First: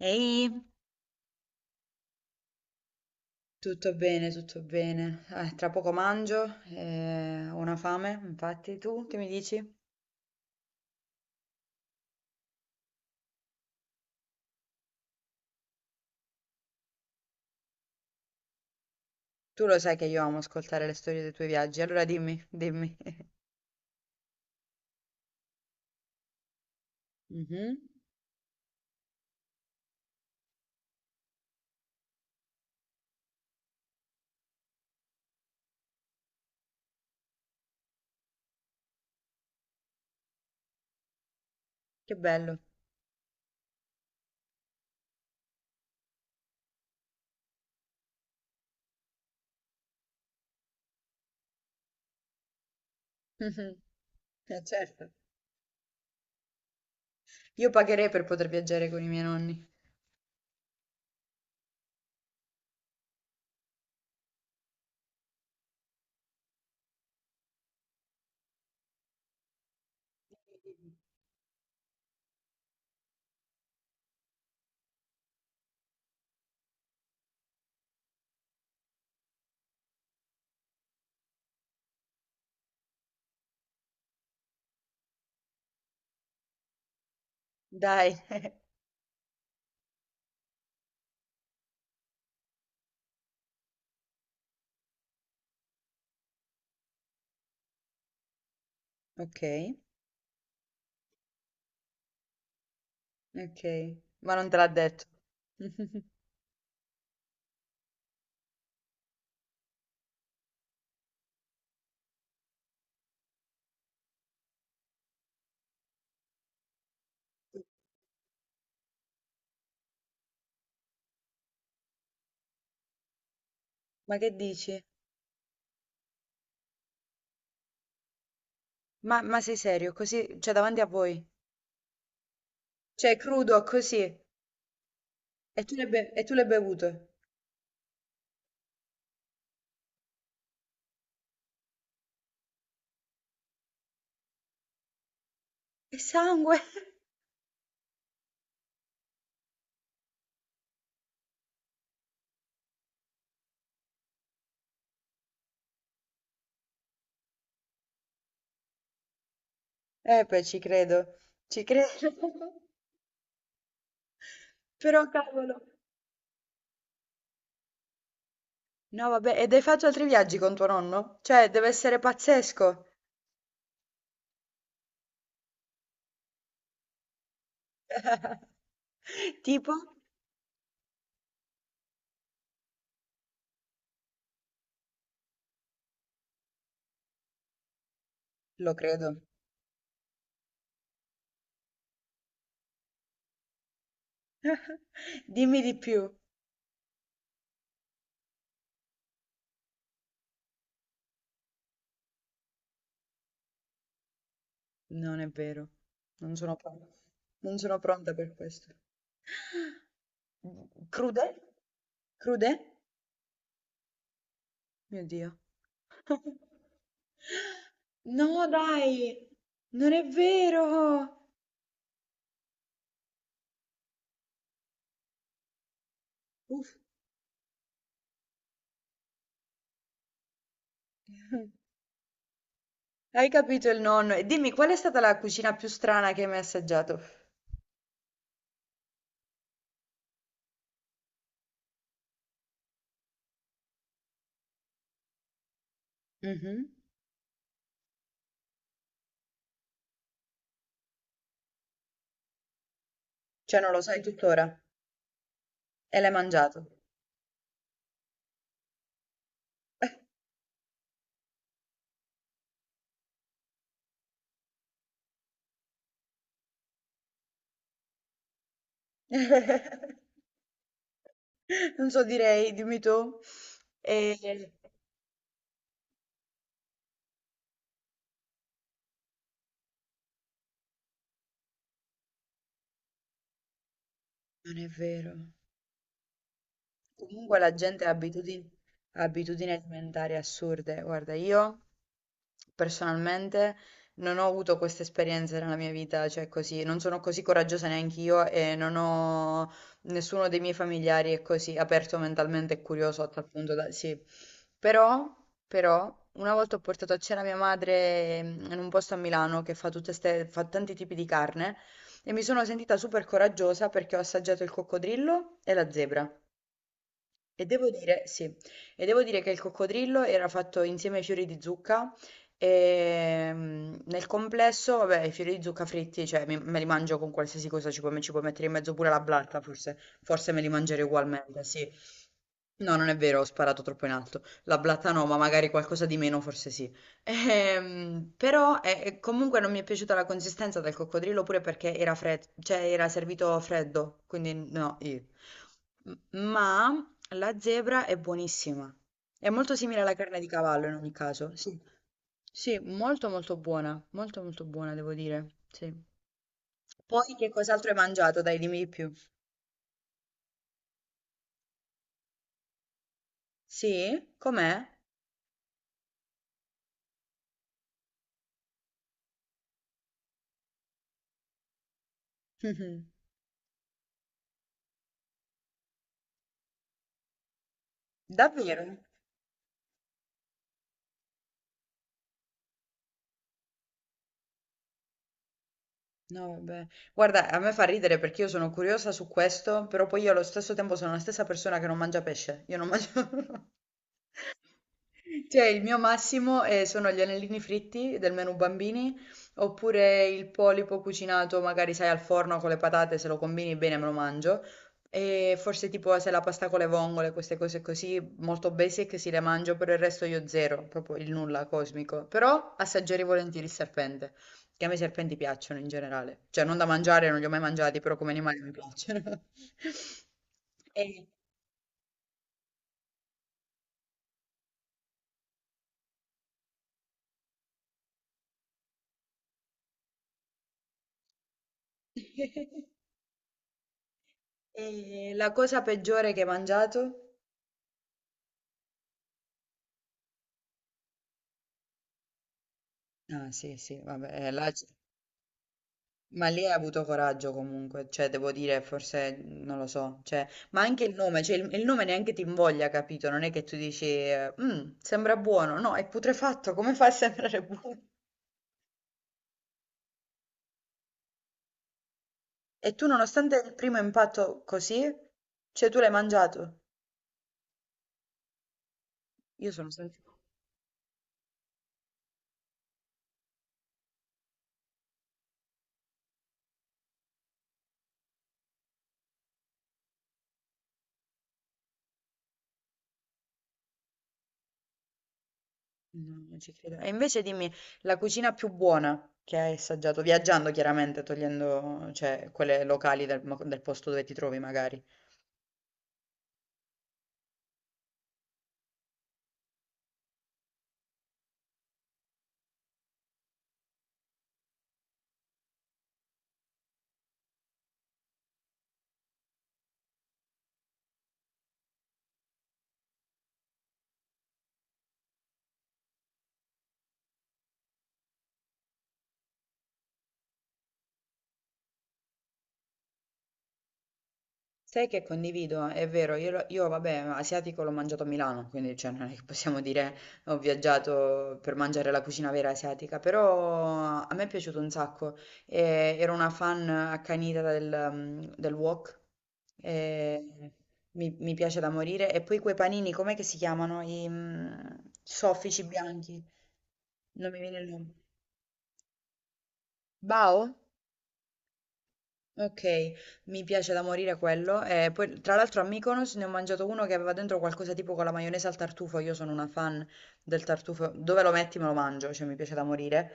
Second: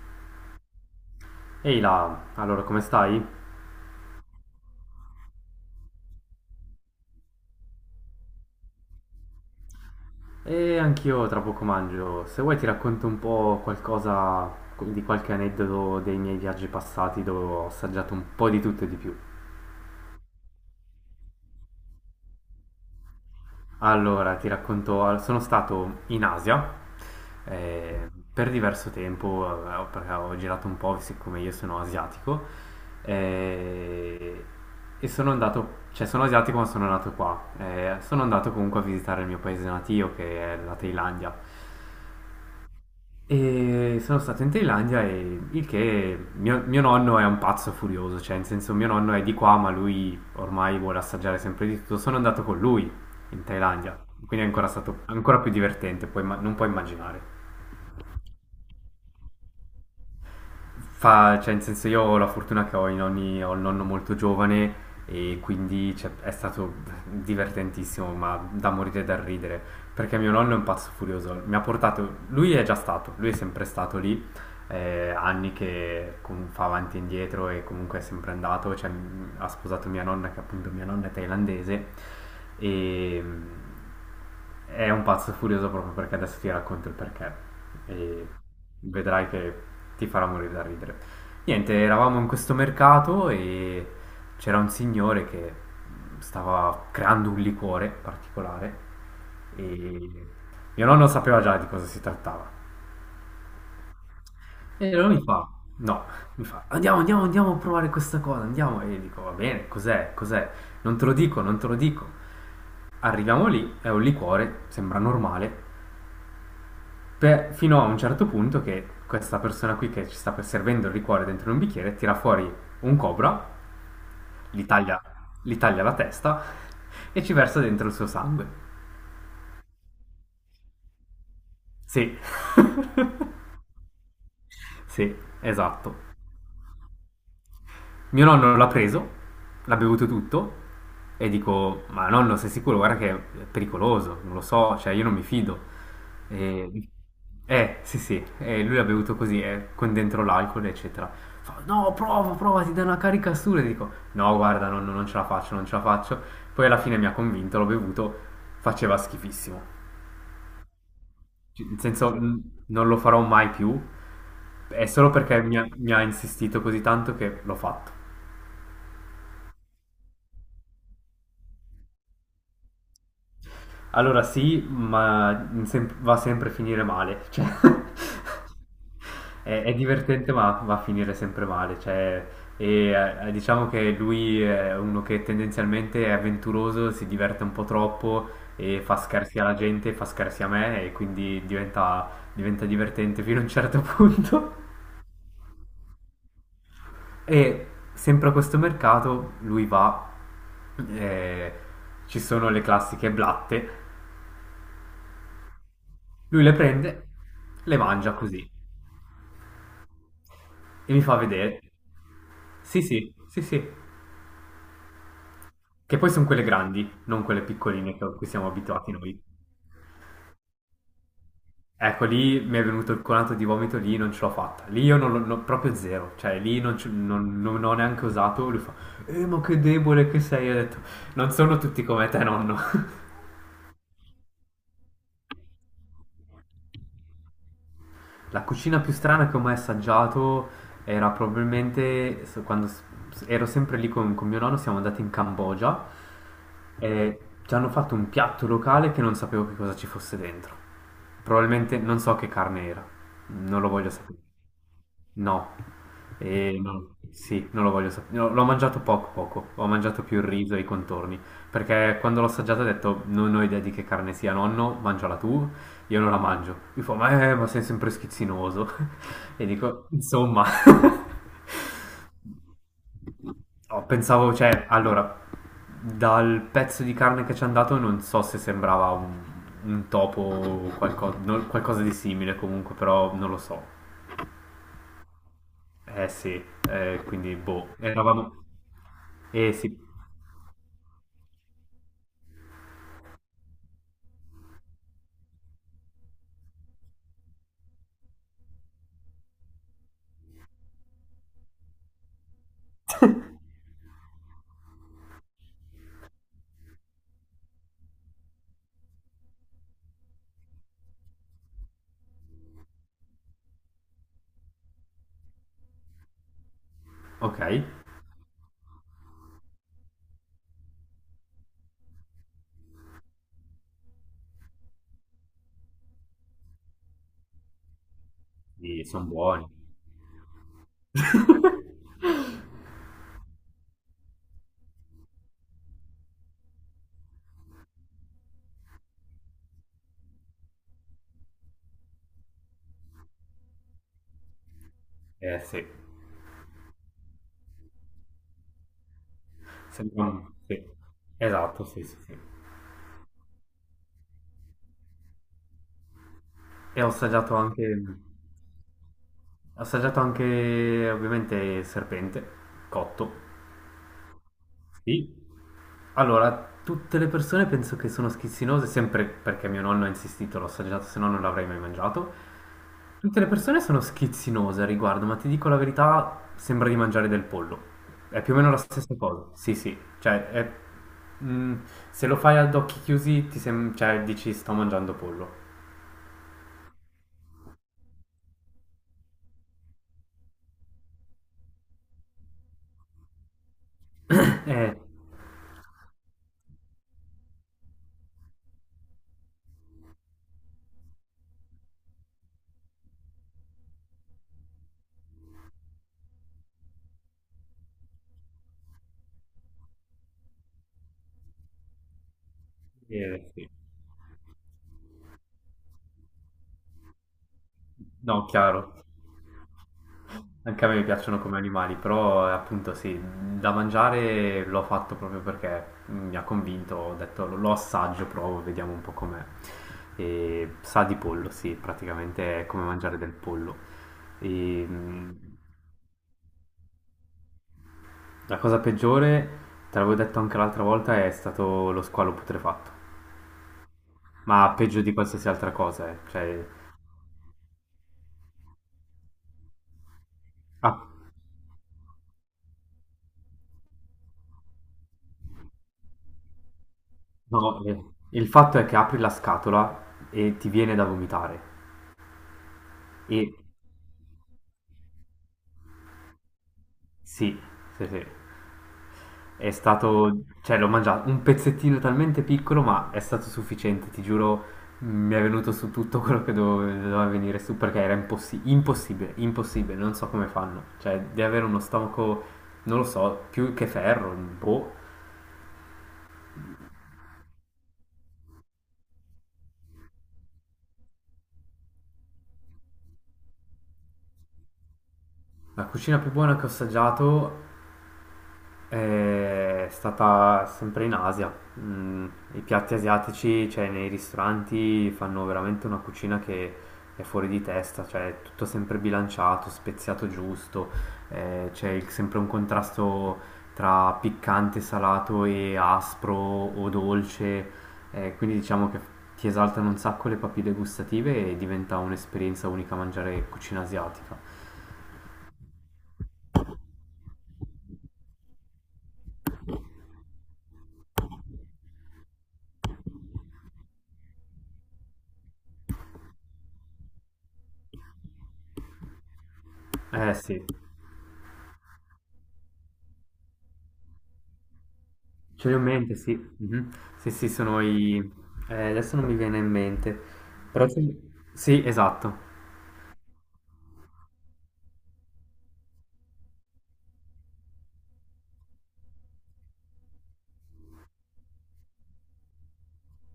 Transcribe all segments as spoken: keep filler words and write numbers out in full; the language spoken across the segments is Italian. Ehi. Ehi là, allora come stai? Tutto bene, tutto bene. Eh, tra poco mangio, eh, ho una fame. Infatti, tu che mi dici? E anch'io tra poco mangio. Se vuoi ti racconto un po' qualcosa di qualche aneddoto dei miei viaggi passati dove ho assaggiato un po' di tutto e di più. Tu lo sai che io amo ascoltare le storie dei tuoi viaggi, allora dimmi, dimmi. Allora, ti racconto, sono stato in Asia Mhm. eh, per diverso tempo, eh, perché ho girato un po', siccome io sono asiatico, eh, e sono andato, cioè sono asiatico ma sono nato qua. Eh, sono andato comunque a visitare il mio paese natio che è la Thailandia. Che bello. E sono stato in Thailandia e il che mio, mio nonno è un pazzo furioso, cioè in senso mio nonno è di qua ma lui ormai vuole assaggiare sempre di tutto. Sono andato con lui in Thailandia, quindi è Eh, ancora stato certo. ancora più divertente, puoi imma- non puoi immaginare. Io pagherei per poter viaggiare con i miei nonni. Fa, cioè, in senso io ho la fortuna che ho i nonni, ho il nonno molto giovane e quindi cioè, è stato divertentissimo, ma da morire e da ridere, perché mio nonno è un pazzo furioso, mi ha portato, lui è già stato, lui è sempre stato lì, eh, anni che com- fa avanti e indietro e comunque è sempre andato, cioè, m- ha sposato mia nonna, che appunto mia nonna è thailandese, e mm, è un pazzo furioso proprio perché adesso ti racconto il perché Dai. e vedrai che ti farà morire da ridere. Niente, eravamo in questo mercato e c'era un signore che stava creando un liquore particolare Ok, e mio nonno sapeva già di cosa si trattava. ok, ma non te l'ha E detto. allora mi fa, no, mi fa, andiamo, andiamo, andiamo a provare questa cosa, andiamo. E io dico, va bene, cos'è, cos'è? Non te lo dico, non te lo dico. Arriviamo lì, è un liquore, sembra normale, Per- fino a un certo punto che questa persona qui che ci sta servendo il liquore dentro un bicchiere tira fuori un cobra, Ma che gli dici? taglia, gli taglia la testa e ci versa dentro il suo sangue. Ma, ma sei serio? Così, cioè davanti a voi? Sì, Cioè, crudo, così. sì, E tu l'hai be- esatto. e tu l'hai bevuto? Mio nonno l'ha preso, l'ha bevuto tutto e dico, ma nonno sei sicuro? Guarda che è pericoloso, non lo so, cioè io non mi fido. E sangue! E, eh, sì, sì, e lui l'ha bevuto così, eh, con dentro l'alcol, eccetera. Fa, no, prova, prova, ti dà una carica assurda. E dico, no, guarda, non, non ce la faccio, non ce la faccio. Poi alla fine mi ha convinto, l'ho bevuto, faceva schifissimo. Eh beh, ci credo, C- ci Nel senso, credo. n- non lo farò mai più. È Però solo perché cavolo. mi ha mi ha insistito così tanto che l'ho fatto. No, vabbè, ed hai fatto altri viaggi con tuo nonno? Cioè, deve essere pazzesco. Allora sì, ma in sem- va sempre a finire male. Cioè, è, Tipo? è divertente, ma va a finire sempre male. Cioè, e, eh, diciamo che lui è uno che tendenzialmente è avventuroso, si diverte un po' troppo Lo e fa credo. scherzi alla gente, fa scherzi a me, e quindi diventa, diventa divertente fino a un certo punto. Dimmi di più. E sempre a questo mercato lui va, eh, ci sono le classiche blatte. Non è vero. Non Lui le sono pronta. prende, Non le sono mangia pronta per così questo. e mi fa Crude? vedere. Crude? Sì, sì, sì, sì. Mio Dio. Che poi sono quelle grandi, non quelle piccoline che- a cui No, siamo abituati noi. dai. Non è vero. Ecco, lì mi è venuto il colato di vomito, lì non ce l'ho fatta. Lì io non l'ho non- proprio zero, cioè lì Uff. non, ci- non- non- non ho neanche usato. Lui fa, eh, ma che debole che sei. Io ho detto, non sono tutti come te, nonno. Hai capito il nonno? E dimmi, qual è stata la cucina più strana che hai mai assaggiato? La cucina più strana che ho mai assaggiato era probabilmente s- quando s- s- ero sempre lì con, con mio nonno, siamo andati in Cambogia Mh-mh. e ci hanno fatto un piatto locale che non sapevo che cosa ci fosse dentro. Probabilmente non so che carne era, Cioè non lo non lo voglio sai sapere. tuttora No, e l'hai e mangiato. no, sì, non lo voglio sapere. No, l'ho mangiato poco poco, ho mangiato più il riso e i contorni, perché quando l'ho assaggiato ho detto non ho idea di che carne sia, nonno, mangiala tu, io non la mangio. Mi fa, ma, eh, ma sei sempre schizzinoso. E dico, insomma, Non so direi, dimmi tu. Oh, pensavo, Ehm, cioè, allora, dal pezzo di carne che ci hanno dato non so se sembrava un, un topo o qualco- no- qualcosa di simile comunque, però non lo so. non è vero. Eh sì, eh, quindi Comunque la boh, gente ha eravamo... abitudini, ha abitudini Eh sì, alimentari assurde. Guarda, io personalmente non ho avuto queste esperienze nella mia vita, cioè così, non sono così coraggiosa neanche io e non ho nessuno dei miei familiari è così aperto mentalmente e curioso a tal punto da sì. Però, però, una volta ho portato a cena mia madre mm, in un posto a Milano che fa tutte ste, fa tanti tipi di carne e mi sono sentita super coraggiosa perché ho assaggiato il coccodrillo e la zebra. ok, E devo dire sì, e devo dire che il coccodrillo era fatto insieme ai fiori di zucca e mm, nel complesso, vabbè, i fiori di zucca fritti, cioè mi- me li mangio con qualsiasi cosa, ci puoi, ci puoi mettere in mezzo pure la sono blatta, buoni. forse, forse me li mangerei ugualmente, sì. No, non è vero, ho sparato troppo in alto. La blatta no, ma magari qualcosa di meno, forse sì. Ehm, però eh, comunque non mi è piaciuta la consistenza del coccodrillo pure perché era fred- cioè era servito freddo, quindi no, io. Eh sì, M- Ma la zebra è buonissima. È molto simile alla sembra carne di un... sì. cavallo in ogni caso. Sì, Esatto, sì, sì, sì. sì, molto molto buona, molto molto buona devo dire. Sì. E ho Poi che assaggiato anche... cos'altro hai mangiato? Dai, dimmi di più. Ho assaggiato anche ovviamente serpente, cotto. Sì? Com'è? Sì. Allora, tutte le persone penso che sono schizzinose, sempre perché mio nonno ha insistito, l'ho assaggiato, se no non l'avrei mai mangiato. Mhm. Tutte le persone sono schizzinose a riguardo, ma ti dico la verità, sembra di mangiare del pollo. È più o meno la Davvero? stessa cosa. Sì, sì, cioè è- mm, se lo fai ad occhi chiusi ti sem- cioè, dici sto mangiando pollo. No, vabbè. Guarda, a me fa ridere perché io sono curiosa su questo, però poi io allo stesso tempo sono la stessa persona che non mangia pesce. Io non mangio... Eh, Cioè il mio massimo, ehm, sono gli anellini fritti del menù bambini, oppure il polipo cucinato magari sai al forno con le patate, se lo combini bene me lo mangio, e forse tipo se la pasta con le vongole, queste cose così molto basic si le mangio, per il resto io zero, proprio il nulla cosmico. Però assaggerei eh, volentieri sì. il serpente, che a me i serpenti piacciono in generale, cioè non da mangiare, non li ho mai mangiati, però come No, animali mi chiaro. piacciono. Anche a me mi E... piacciono come animali, però eh, appunto sì, da mangiare l'ho fatto proprio perché mm, mi ha convinto, ho detto lo lo assaggio, provo, vediamo un po' com'è. E sa di pollo, sì, praticamente è come mangiare del pollo. E, mm, E la cosa peggiore che hai mangiato? la cosa peggiore, te l'avevo detto anche l'altra volta, è stato lo squalo putrefatto, Ah sì, sì, vabbè, eh, là ma c- peggio di qualsiasi altra cosa, eh. ma lì Cioè, hai avuto coraggio comunque, cioè devo dire, forse mhmm, non lo so, cioè, ma ah, anche il nome, cioè il, il nome neanche ti invoglia, capito? Non è che tu dici, eh, "Mm, sembra buono, no, è putrefatto, come fa a sembrare no, buono? eh, il fatto è che apri la scatola e ti viene da vomitare. E tu E nonostante il primo impatto così, cioè tu l'hai mangiato? sì, sì, sì. Io È sono stata... stato, cioè l'ho mangiato un pezzettino talmente piccolo, ma è stato sufficiente, ti giuro, mi è venuto su tutto quello che dove- doveva venire su perché era impossi- impossibile, impossibile, non so come fanno. Cioè, di avere uno stomaco, non lo so, più che ferro, boh. No, non ci credo. E invece dimmi, la cucina più buona che hai assaggiato, viaggiando chiaramente, togliendo, cioè, quelle locali del, mo- del posto dove ti trovi magari. La cucina più buona che ho assaggiato è stata sempre in Asia. Mm, I piatti asiatici, cioè nei ristoranti, fanno veramente una cucina che è fuori di testa, cioè è tutto sempre bilanciato, speziato giusto, eh, c'è il- sempre un contrasto tra piccante, salato e aspro o dolce, eh, quindi diciamo che ti esaltano un sacco le papille gustative e diventa un'esperienza unica mangiare cucina asiatica. Sai che condivido, è vero, io, lo- io, vabbè, asiatico l'ho mangiato a Milano, quindi cioè, non è che possiamo dire ho viaggiato per mangiare la cucina vera asiatica, però a me è piaciuto un sacco, e ero una fan accanita del, mm, del wok, Eh e sì. mi, mi piace da morire, e poi quei panini, com'è che si chiamano? I mm, Ce li ho soffici in mente, sì. bianchi, Mhm. Sì, sì, non mi viene sono il nome. i... eh, adesso non mi viene in mente. Bao? Però ce li- sì, esatto. Ok, mi piace da morire quello. E poi, tra l'altro, a Mykonos ne ho mangiato uno che aveva dentro qualcosa tipo con la maionese al tartufo. Io sono una fan del tartufo. Dove lo metti me lo mangio, cioè mi piace da morire.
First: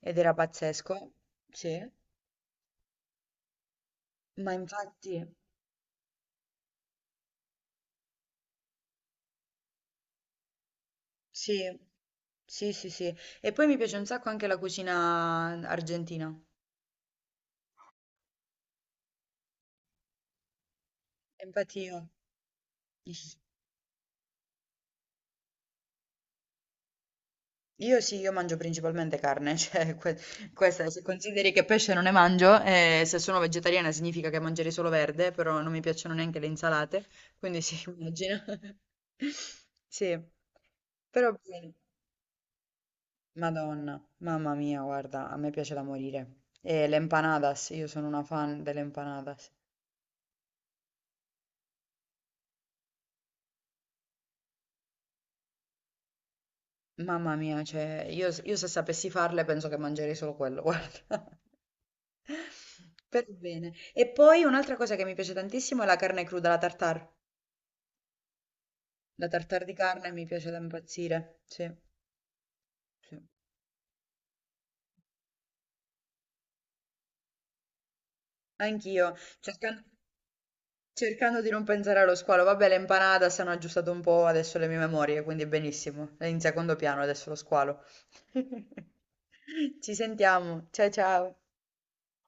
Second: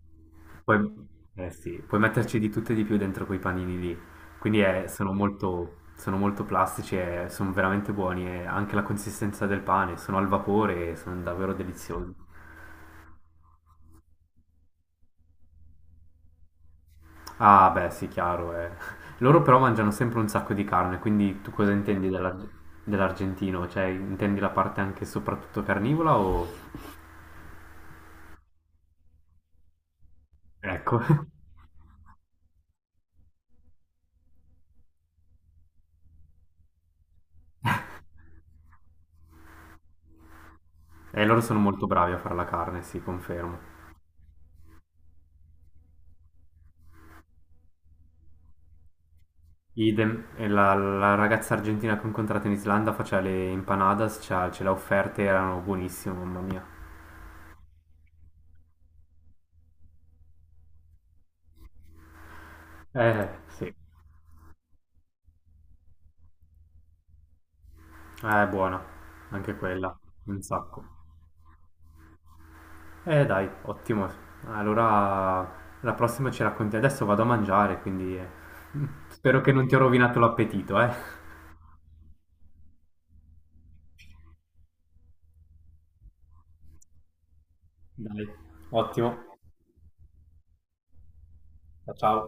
Ed era Puoi... pazzesco. eh, sì, Sì, puoi metterci di tutto e di più dentro quei panini lì. ma Quindi eh, infatti, sono molto... sono molto plastici e sono veramente buoni. E anche la consistenza del pane, sono al vapore e sono davvero sì, deliziosi. sì, sì, sì. E poi mi piace un sacco anche la cucina argentina. Ah, beh, sì, chiaro, eh. Loro però mangiano sempre un sacco di carne, quindi E tu cosa infatti io. intendi dell'ar- dell'argentino? Cioè, intendi la parte anche soprattutto carnivora o... Io sì, io mangio principalmente carne, cioè que- questa, Ecco. se consideri che pesce non ne mangio, eh, se sono vegetariana significa che mangerei solo verde, però non mi piacciono neanche le insalate, quindi sì, immagino. Sì, E però loro sono bene. molto bravi a fare la carne, sì, confermo. Madonna, mamma mia, guarda, a me piace da morire. E le empanadas, io sono una fan delle empanadas. Idem, e la, la ragazza argentina che ho incontrato in Islanda faceva le empanadas, cioè, ce l'ha offerte, erano buonissime, mamma mia. Mamma mia, cioè, io, io se sapessi farle penso che mangerei solo quello, guarda. Per Eh, bene. sì, E poi un'altra cosa che mi piace tantissimo è la carne cruda, la tartare. eh, è buona, La anche tartare di quella, carne mi un piace da sacco. impazzire. Sì, sì. Eh, dai, ottimo. Allora, la prossima ci racconti. Adesso vado a mangiare, quindi eh, Anch'io, spero che non ti ho cercando, rovinato l'appetito, eh. cercando di non pensare allo squalo. Vabbè, le empanada si hanno aggiustato un po' adesso le mie memorie, quindi benissimo. È in secondo piano adesso lo squalo. Dai, ottimo. Ci sentiamo. Ciao ciao. Ciao.